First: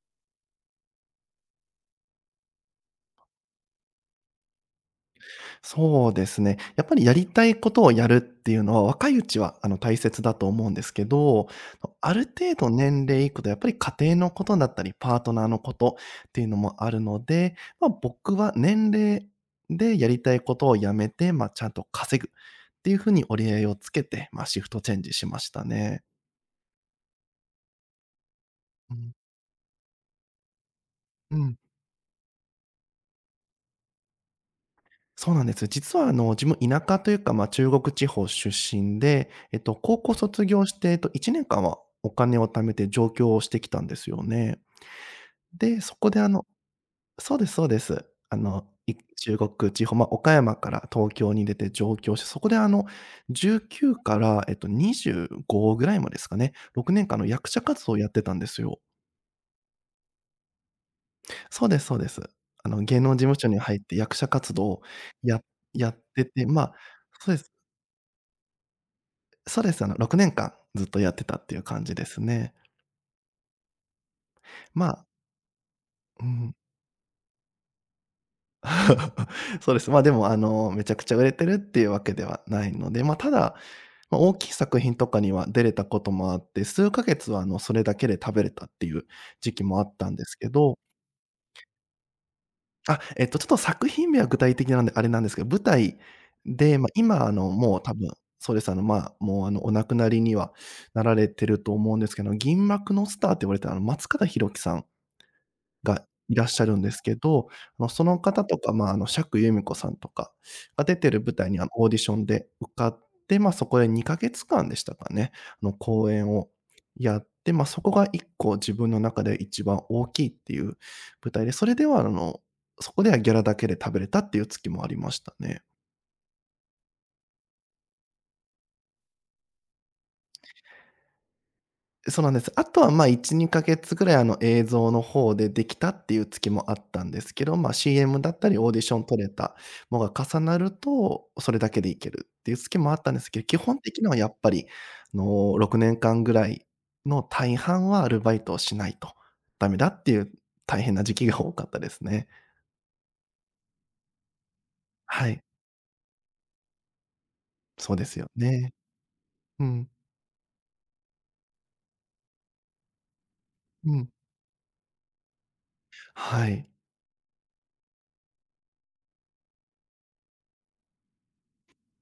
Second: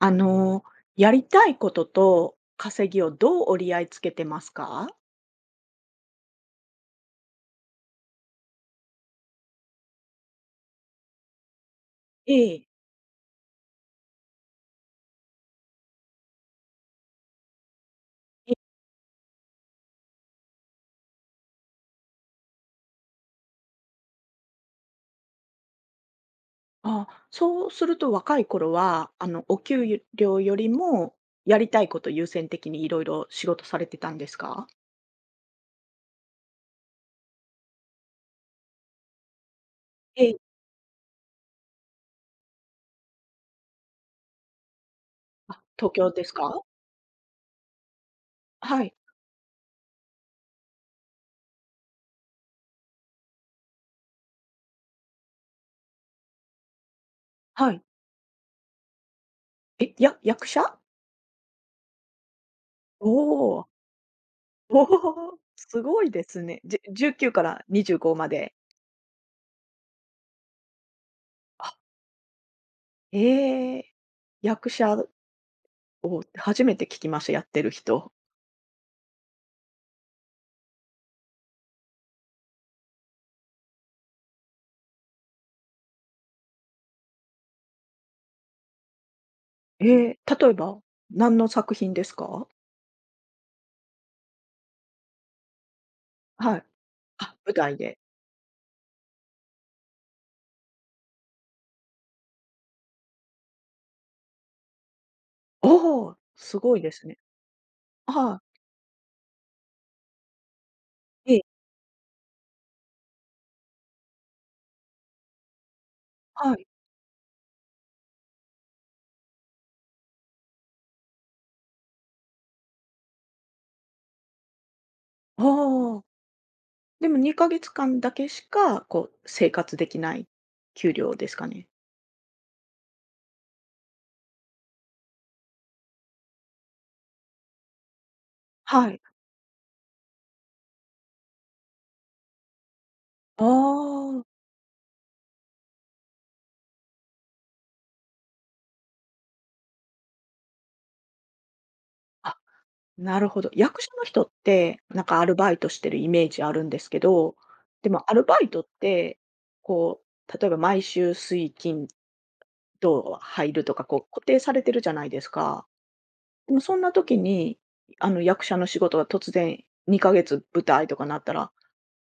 あの、やりたいことと稼ぎをどう折り合いつけてますか？そうですね。やっぱりやりたいことをやるっていうのは、若いうちは大切だと思うんですけど、あるえ程え。度年齢いくとやっぱり家庭のことだったり、パートナーのことっていうのもあるので、まあ、僕はえ。年齢でやりたいことをやめて、まあ、ちゃんと稼ぐっていうふうに折り合いをつけて、まあ、シフトチェンジしましたね。あ、そうすると若い頃は、お給料よりも、うやん。りたいこと優先的にいろいろ仕事されてたんですか？そうなんです。実は自分田舎というか、まあ、中国地方出身で、高校え卒え。業して、1年間はお金を貯めて上京をしてきたんですよね。あ、で、東そ京こでですか？そうですそうです。はい。中国地方、まあ、岡山から東京に出て上京して、そこで19から、25ぐらいまでですかね、6年間の役者はい。活動をやってたんですよ。え、役者？そうですそうです。芸お能事務所にお。入って役者活動おをお、やすやっごいでてすて、ね。まあ、19そうかです。ら25まで。そうです。6年間ずっとやってたっていうあ。感じですね。ええ。役ま者あ、をうん。初めて聞きました、やってる人。そうです。ま、でも、めちゃくちゃ売れてるっていうわけではないので、ま、ただ、まあ、大きい作品とかには出れたこともあって、数ヶ月は、それだけで食べれたっていう時期もあえったんえ、です例けえど。ば、何の作品ですか？あ、ちょっと作品名は具体的なんであれなんですけど、舞台はい。で、まあ、今、あ、舞台もう多で。分そうです。まあ、もう、お亡くなりにはなられてると思うんですけど、銀幕のスターって言われた松方弘樹さんおがお、いらっすしゃごるいんでですすけね。ど、そのは方い。とか、まあ、釈由美子さんとかが出てるえ舞え、台に、オーディションで受かって、まあ、そこで2か月間でしたかね、公演をはい。やって、まあ、そこが1個自分の中で一番大きいっていう舞台で、それでは、そこではギャラだけで食べれたっていう月もありましたね。ああ。でも2か月間だけしか、こう、生活できない給料ですかね？そうなんです。あとは、ま、1、2か月ぐらい、映像の方でできたっていう月もあったんですけど、まあ、CM だったりオーディはショい。ン取れたのが重なると、それだけでいけるっていう月もあったんですけあど、基本的にはあ。やっぱり、あの、6年間ぐらいの大半はアルバイトをしないとダメだっていう、大変な時期が多かったですね。あ、なるほど。役所の人って、なんかアはルい、バイトしてるイメージあるんですけど、でそうでもアすルよバイトっね。て、うん、こ例えば毎週水金土入るとか、うこん。う固定されてるじゃないですか。はでもい。そんな時に、役者の仕事が突然2ヶ月舞台とかなったら、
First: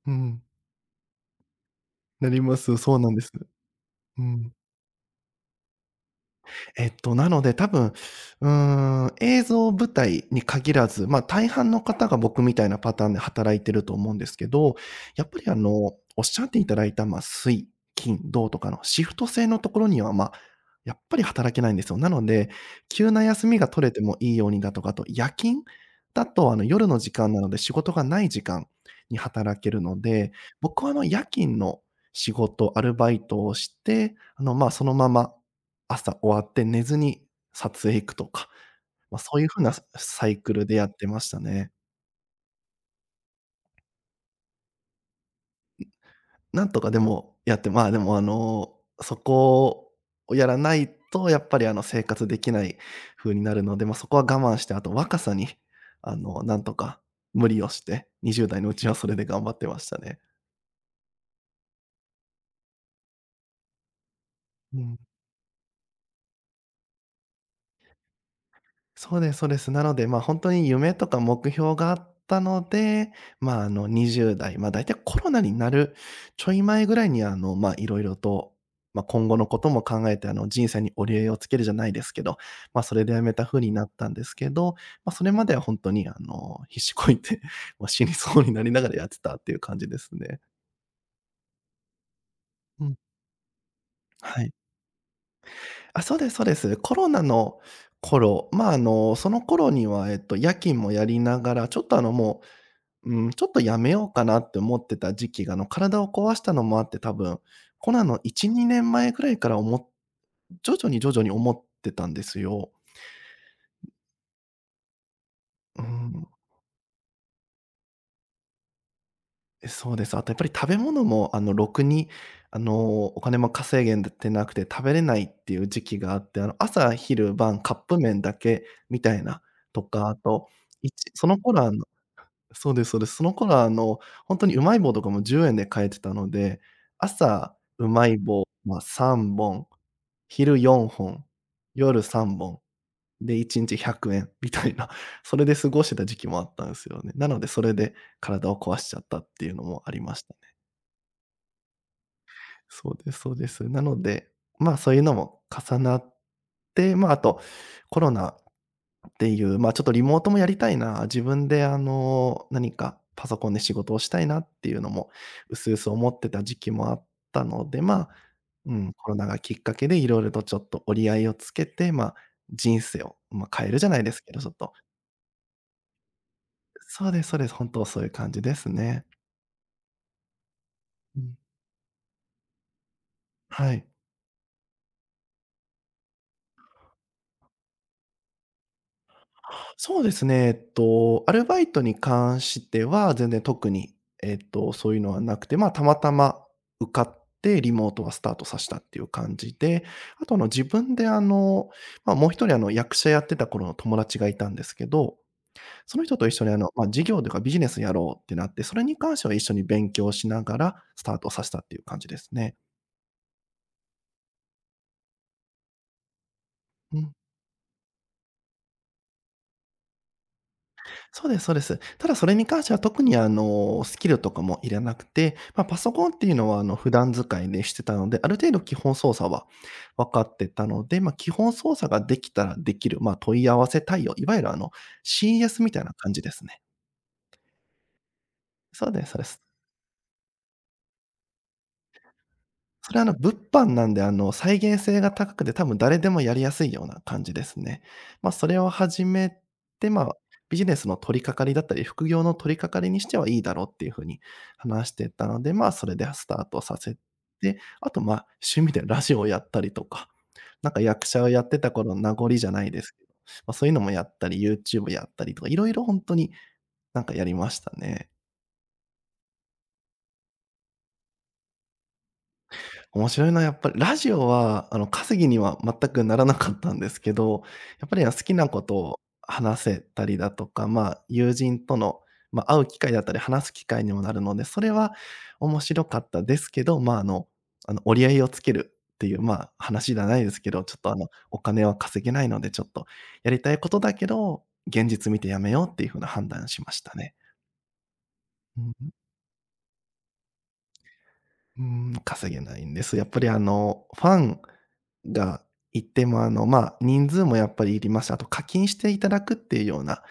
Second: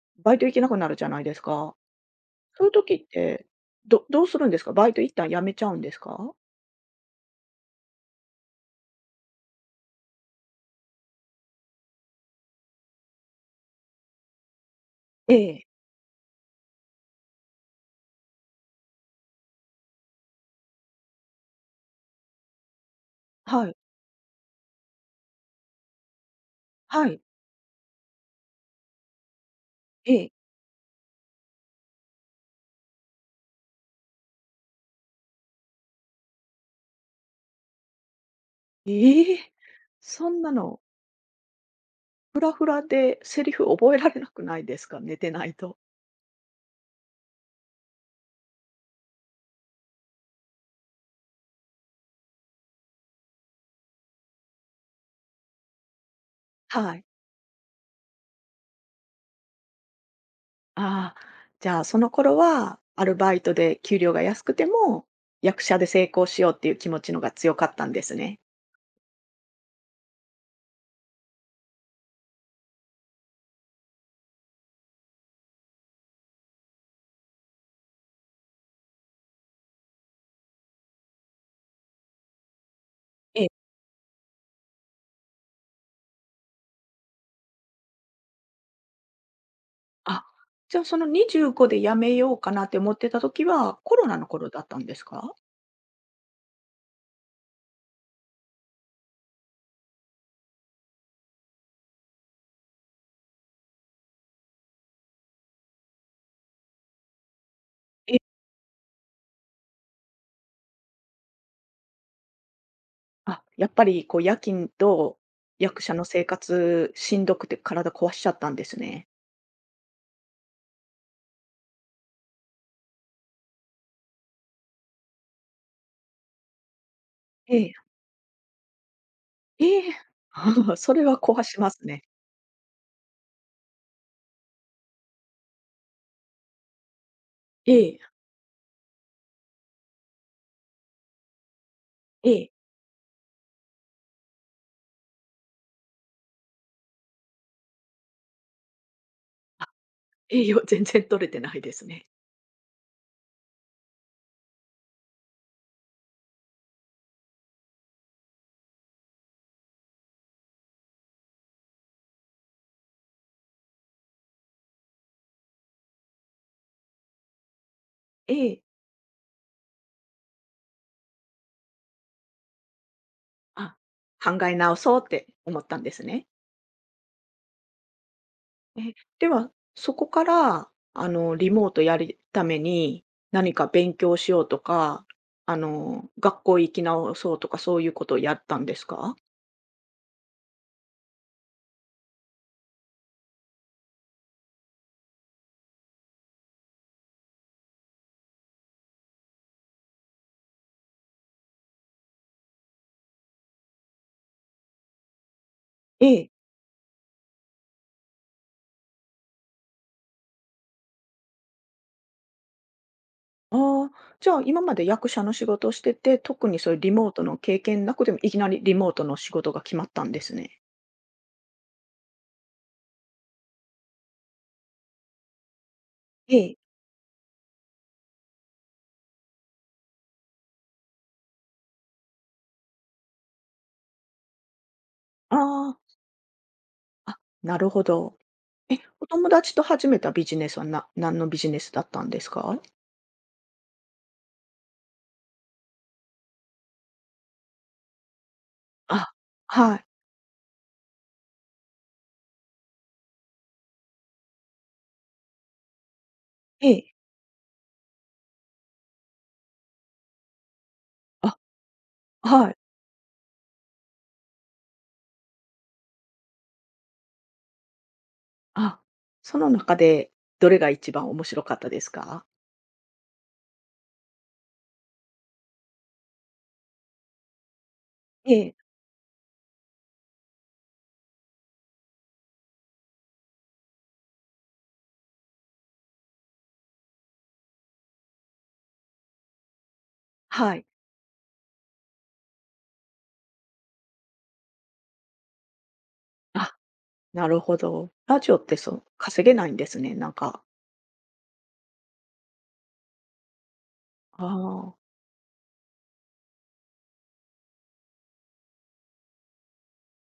うバイん、ト行けなくなるじゃないですか。なりまそういうす。時そうっなんです。て、どうどうするんん。ですか？バイト一旦辞めちゃうんですか？なので多分、うーん、映像舞台に限らず、ま、大半の方が僕みたいなパターンで働いてると思うんですけど、やっえぱりえ。おっしゃっていただいた、まあ、水、金、土とかのシフト制のところには、まあ、やっぱり働けないんですよ。なので、急な休みはがい。取れてもいいようにだとか、あと夜勤だと夜のは時い。間なので仕事がない時間に働けるのええ。で、僕は夜勤の仕事、アルバイトをして、ま、そのまま朝終わって寝ずに撮影行くとか、ま、えそういうえ！風なサそイんなクルでの、やってましたね。フラフラでセリフ覚えられなくないですか？寝てないと。なんとかでもやって、まあ、でも、そこをやらないとやっぱり、生活できない風になるので、ま、そこは我慢して、あと若さに、なんとはかい。無理をして、20代のうちはそれで頑張ってましたね。ああ、じゃあ、その頃はアルバイトで給料が安くてうん。も、役者で成功しようっていう気持ちのが強かったんですね。そうですそうです。なので、ま、本当に夢とか目標があったので、ま、20代、ま、大体コロナになるちょい前ぐらいに、ま、いろいろと、ま、今後のことも考えて、人生に折り合いをつけるじゃないですけど、ま、それで辞めえたえ。風になったんですけど、ま、それまでは本当に、必死こいて、まあ死にそうになりながらやってたっていう感じですあ、ね。じゃあその25で辞めようかなってう思ん、ってた時は、コロナのは頃い。だったんですか？あ、そうですそうです。コロナの頃、まあ、その頃には、夜勤もやりながら、ちょっと、もううん、ちょっとやめようかなって思ってた時期が、体を壊したのもあって、多分、コロナンえ。の1、2年前ぐらいから徐々に徐々に思ってたんですよ。あ、やっぱりこう夜勤と役うー者の生ん、活しんどくて体壊しちゃったんですね。え、そうです。あとやっぱり食べ物も、ろくに、お金も稼げんでてなくて食べれないっていう時期があって、朝昼え晩カッえ。プ麺だけみたいなとええ。か、あと、それはその壊し頃ますね。そうですそうです。その頃は本当にうまい棒とかも10円で買えてたので、朝うええ。まい棒、まあ、3本、昼4本、夜え3え。本、で1日100円みたいな、それで過ごしてた時期もあったんですよね。なのでそれで体を壊しちゃったっていうのもありました。栄養全然取れてないですね。そうですそうです。なので、まあ、そういうのも重なって、まあ、あとコロナっていう、まあ、ちょっとリモートもやりたいな、自分で何かパソコンで仕事をしたいなっていうのも、薄々思ってた時期もあったので、まあ、ええ。うん、コロナがきっかけでいろいろとちょっと折り合いをつけて、まあ、人生を、まあ、変えあ、るじゃないですけど、考ちょっえと直そうって思ったんですね。そうですそうです、本当そういう感じですえ、ね。では、そこから、うん、リモートやるために、何かはい。勉強しようとか、学校行き直そうとか、そういうことをやったんですか？そうですね。アルバイトに関しては、全然特に、そういうのはなくて、まあ、たまたま受かって、リモートはスタートさせたっていう感じで、あと、自分で、まあ、もう一人、役者やってた頃の友達がいたんですけど、そのえ人とえ。一緒に、まあ、事業というかビジネスやろうってなって、それに関しては一緒に勉強しながらスタートさせたっていう感じですね。ああ、じゃあ、今まで役者の仕事をしてて、特にそういうリうモーん。トの経験なくても、いきなりリモートの仕事が決まったんですね。そうですそうです。ただそれに関しては特にスキルとかもいらなくて、まあ、パソコンっていうえのえ。は普段使いでしてたので、ある程度基本操作は分かってたので、まあ、基本操作ができたらできる、まあ、問い合わせ対応、いわゆるCS あみたいなあ。感じですね。あ、なるほど。え、そうでおすそうで友す。達と始めたビジネスは、何のビジネスだったんですか？それ、物販なんで、再現性が高くて、多分誰でもやりやすいような感じですね。ま、それを始あ。めはい。て、ま、ビジネスの取り掛かりだったり、副業の取り掛かりにしてはいいだろうっていう風に話してたので、ま、それでスタートえさえ。せて、あと、ま、趣味でラジオをやったりとか、なんか役者をあ、やってた頃の名残じはゃい。ないですけど、ま、そういうのもやったり、YouTube やったりとか、色々ほんとになんかやりましたね。あ、その中でどれが一番面白かったですか？面白いのはやっぱりラジオは、稼ぎには全くならなかったんですけど、やっぱり好えきなえ、ことを話せたりだとか、まあ、友人との、まあ、会う機会だったり、話す機会にもなるので、それは面白かったですけど、まあ、折り合いをつけるっていう、まあ、話じゃないですけはど、い。ちょっと、お金は稼げないので、ちょっとやりたいことだけど、現実見てやめようっていう風な判断あ、しましたね。なるほど。ラジオってうそん。の、稼げないんですね、なんか。うー稼げないんです。やっぱりファあンがいても、ま、人数もやっぱりいりますし、あと課金していただくっていうような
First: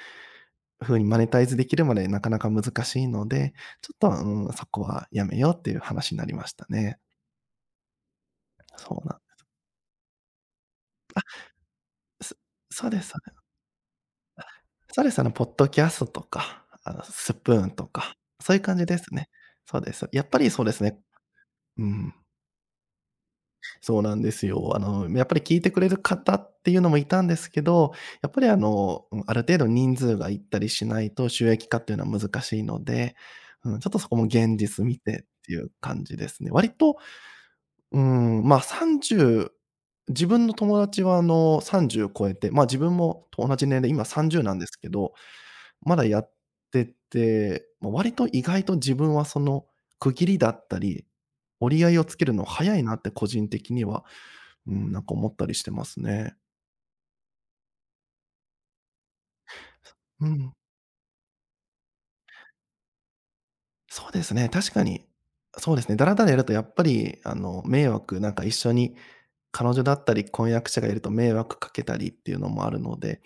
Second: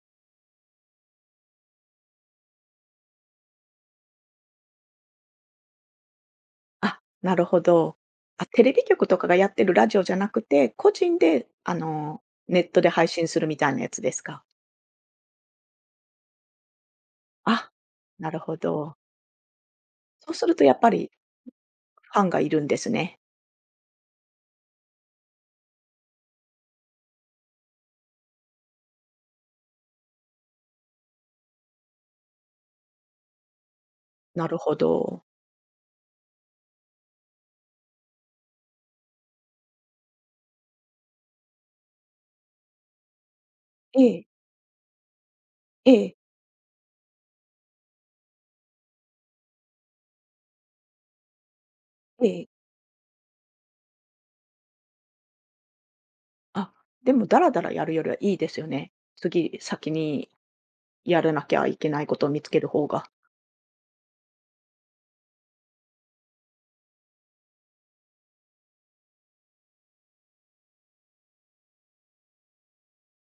風にマネタイズできるまでなかなか難しいので、ちょっと、うん、そこはやめようっていう話になりましたあ。ね。あ、なるほど。あ、テレビそ局うなとんかがでやってるラジオじゃなくて、個人です。ネットそでうで配すそう信でするす。みたいなやつですか？そうです、ポッドキャストとか、スプーあ、ンとか、なるそほういう感じど。ですね。そうです。やっそうぱすりるとそうやでっすぱね。りうん。ファンがいるんですね。そうなんですよ。やっぱり聞いてくれる方っていうのもいたんですけど、やっぱりうん、ある程度人数がいったりしないと収益化っていうのは難しいので、うん、ちょっとそこもなる現ほ実見ど。てっていう感じですね。割と、うん、まあさんじゅう、30、自分の友達は30超えて、ま、自分もと同じ年齢、今ええ。30なんですけど、まえだえ。やってて、ま、割と意外と自分はその区切りだったり、折り合いをつけえるのえ。早いなって個人的には、うん、なんか思ったりしてますね。あ、でもダラダラやるよりはいいですよね。次、先うにん、やらなきゃいけないことを見つける方が。そうですね、確かに。そうですね、だらだらやるとやっぱり、迷惑なんか一緒に、彼女だったり、婚約者がいると迷惑かけたりっていうのもあるので、やっ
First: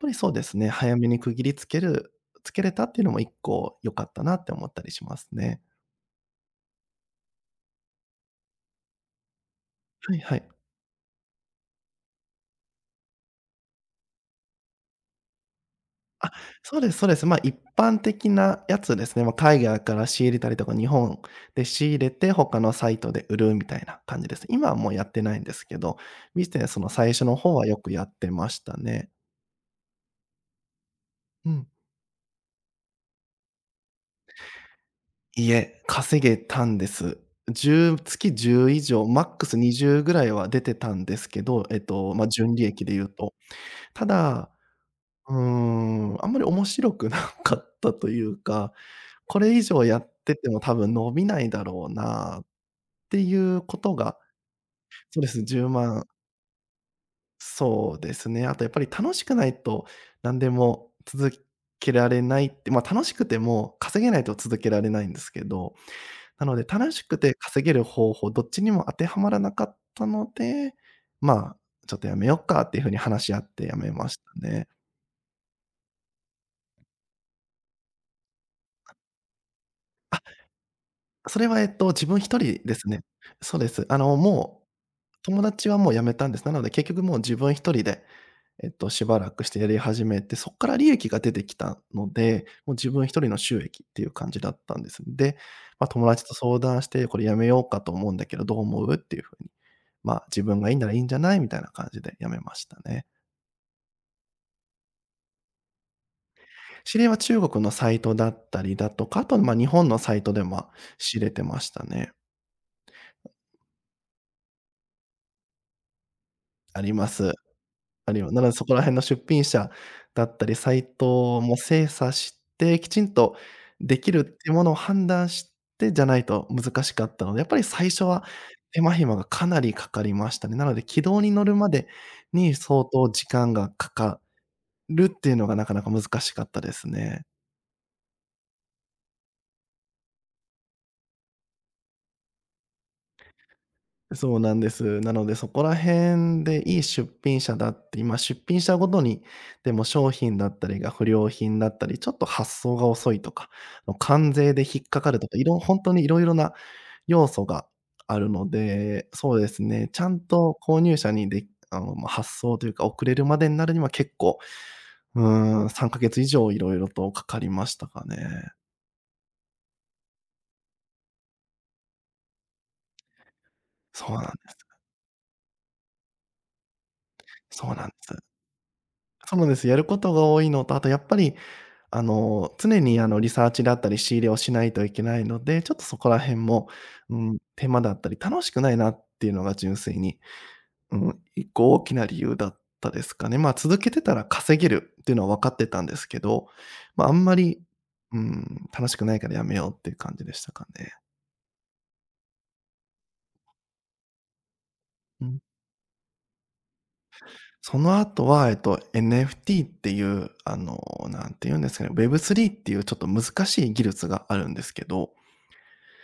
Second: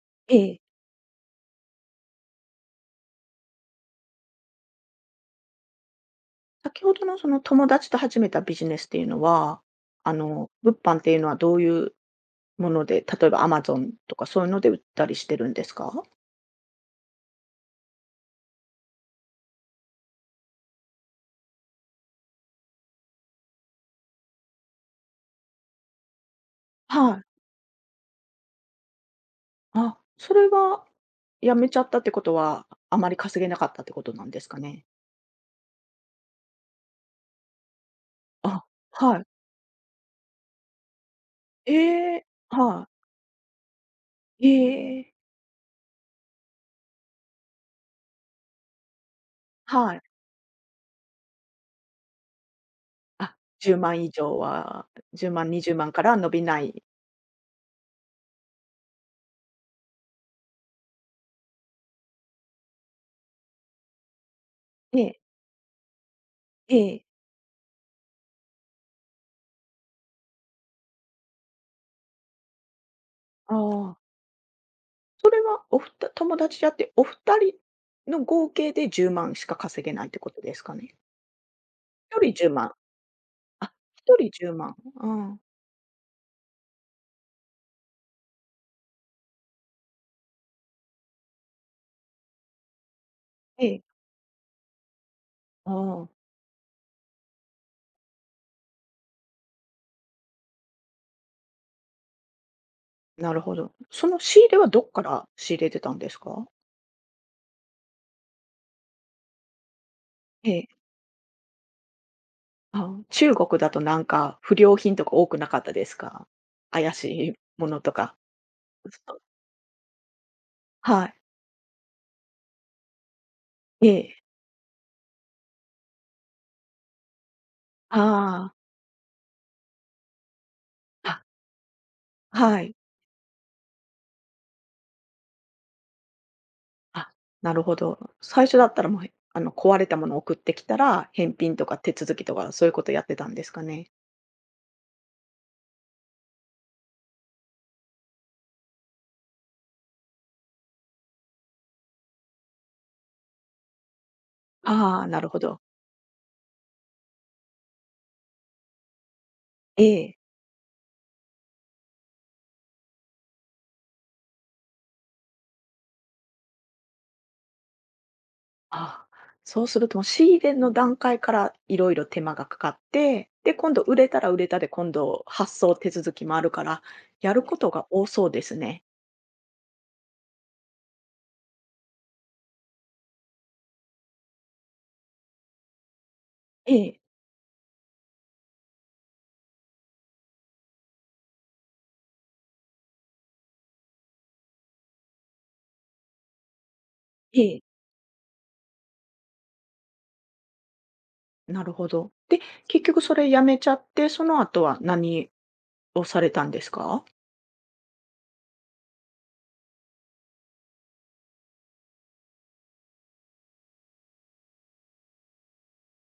ぱりそうえですね、え。早めに区切りつけれたっていうのも一個良かったなって思ったりしますね。先ほどのその友達と始めたビジネスっていうのは、はいはい。物販っていうのはどういうもので、例えばアマゾンとかそういうので売ったりしてるんですか？あ、そうですそうです。まあ、一般的なやつですね。まあ、海外から仕入れたりとか、日本で仕入れて他のサイトで売るみたいな感じです。今はもうやってないんですけど、ビジネスの最は初のい。方はよくやってましたね。あ、それはう辞ん。めちゃったってことは、あまり稼げなかったってことなんですかね？いえ、稼げたんです。1月あ、10以上、はマい。ックス20ぐらいは出てたんですけど、ええ、まあ、純利は益い。で言うと。たえだ、え、あんまり面白くなかったというか、これ以上はやい。ってても多分伸びないだろうなっていあ、う10こと万以が、上は、そうで10す、万、10 20万か万、ら伸びない。そうですね。あとやっぱり楽しくないと何でも続けられないって、ま、楽しくても稼げないと続けられえないんでえ。すけど、なのでえ楽しえ。くて稼げる方法、どっちにも当てはまらなかったので、まあ、ちょっとやめよっかっていう風に話し合っあてやめあ。ましたね。それはお友達であって、お二人の合計で10万しか稼げないってことですかね。それは、自一分人一10人万。ですね。そうあ、です。1人10もう、万。うん。友達はもう辞めたんです。なので、結局もう自分一人で、しばらくしてやり始めて、そこから利益が出てきたので、もう自分一人の収ええ。益っていう感じだったんです。で、あまあ、あ、友達と相談して、これ辞めようかと思うんだけど、どう思う？っていう風に、まあ、自分がいいならいいんじゃない？みたいな感じで辞めましたね。なるほど。その仕入れはどっから仕入れてたんですか？知り合いは中国のサイトだったりだとか、あと、まあ、日本のサイトで、ええ。ま、知れてましたね。ああ、中国だとなんか不良品とか多くなかったですか？あ怪りしまいす。ものとあか。るよ。なのでそこらう辺すのと。出品者だったり、サイはい。トも精査して、きちんとえできえ。るっていうものを判断してじゃないと難しかったので、やっぱり最あ初はあ。手間暇がかなりかかりましたね。なので軌あ、道に乗るまでにはい。相当時間がかかるっていうのがなかなか難しかったですあ、ね。なるほど。最初だったらもう、壊れたものを送ってきたら、返品とか手続きとか、そういうことやってたんですかね？そうなんです。なのでそこら辺でいい出品者だって、今出品したごとに、でも商品だったりが不良品だったり、ちょっと発送が遅いとか、関税で引っかああ、かるなるとほか、ど。本当にいろいろな要素があるので、そうですえね、ちゃえ。んと購入者にで、ま、発送というか、送れるまでになるには結構、うー3か月以上いろいろとかかりましたかね。ああ、そうするともう仕入れの段階からいろいろ手間がかかって、で、今度売それうたなんらで売れたで、す。今度発送手続きもあるから、やることそうながんで多す。そうですね。そうなんです。やることが多いのと、あとやっぱり常にリサーチだったり仕入れをしないといけないので、ちょっとそこら辺も、ええ。うん、手間だったり、楽しくないなっていうのが純粋に、うん、一個大きな理由だったですかね。まあ、続けてたら稼げるっていうのは分かってたんですけど、ま、ああんまえり、え。うん、楽しくないからやめようっていう感じでしたかね。なるほど。で、結局それやめちゃって、その後はう何ん。をされたんですか？その後は、NFT っていう、なんて言うんですかね、Web3 っていうちょっと難しい技術があるんですけど、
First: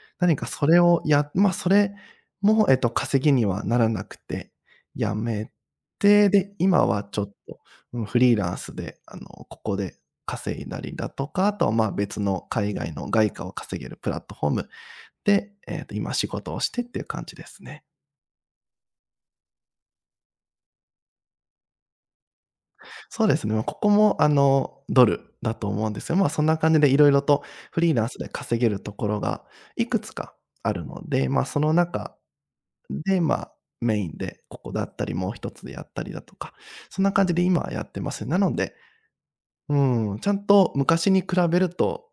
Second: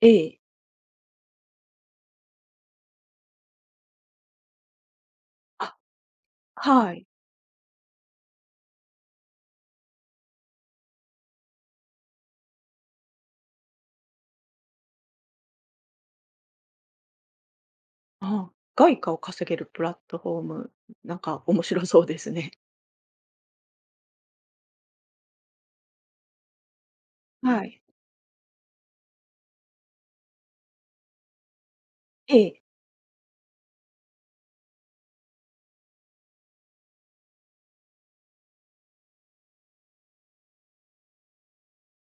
え何え。かそれをまあ、それも、稼ぎにはならなくて、やめあ、て、で、今ははい。ちょっと、うん、フリーランスで、ここで稼いだりだとか、あとは、まあ、別の海外の外貨を稼げるプラットフォームで、今仕事をしてっていう感じですね。ああ、外貨を稼げるプラットフォーム、なんか面白そうですね。そうですね、ま、ここも、ドルだと思うんですよ。まあ、そんな感じでいろいろとはい。フリーランスで稼げるところがいくつかあるので、まあ、その中ええ。で、まあ、メインでここだったり、もう一つでやったりだとか、そんな感じで今はやってます。なので、うん、ちゃんと昔に比べると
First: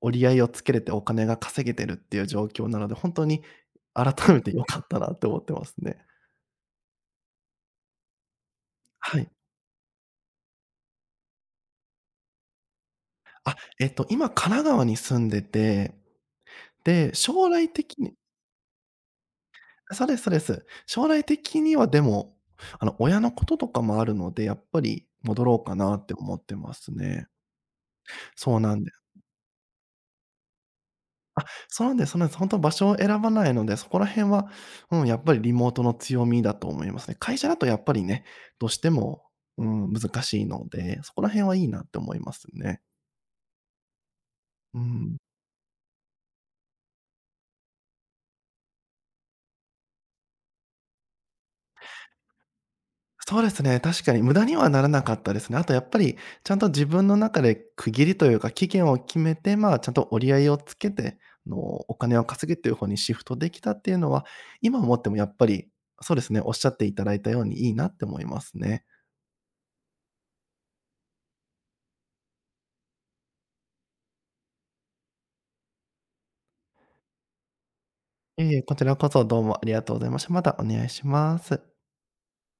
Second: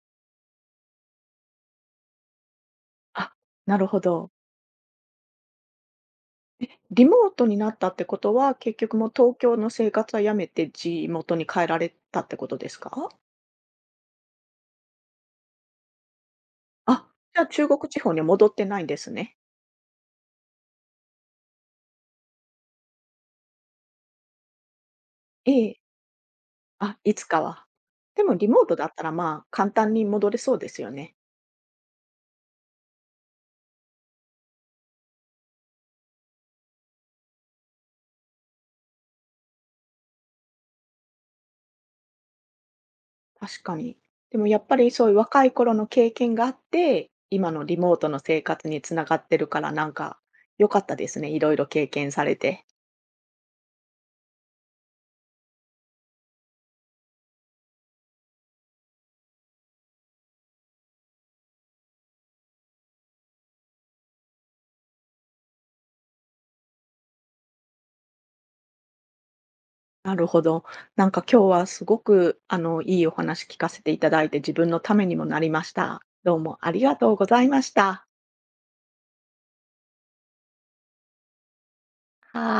折り合いをつけれてお金が稼げてるっていう状況なので、本当あ、になるほ改ど。めて良かったなって思ってますね。え、リモートになったってことは、結局もうはい。東京の生活はやめて地元に帰られたってことですか？あ、今神奈川に住んでて、で、あ、じゃあ将中来国的地方に、には戻ってないんですね。そうですそうです。将来的にはでも、親のこととかもあるので、やっぱり戻ろうえかえ。なって思ってますあ、いつね。かは。でもリそうモーなトんだったら、まあ、簡単に戻れそうですよね。あ、そうなんですそうなんです。本当場所を選ばないので、そこら辺は、うん、やっぱりリモートの強みだと思いますね。会社だとやっぱりね、どうしても、うん、難しいので、そこら辺はいいなって思いますね。確かに。でもやっぱうりそういうん。若い頃の経験があって、今のリモートの生活につながってるから、なんか良かったですね。いろいろ経験されて。そうですね、確かに無駄にはならなかったですね。あとやっぱり、ちゃんと自分の中で区切りというか、期限を決めて、まあ、ちゃんと折り合いをつけて、お金を稼ぐという方にシフトできたっていうのは、今思ってもやっぱり、そうですね、おっしゃっていただいたようにいいなって思いますね。なるほど。なんか今日はすごく、いいお話聞かせていただいて、自分のためにもなりました。どうもありがとうございました。いえいえ、こちらこそどうもありがとうございました。またお願いします。はい。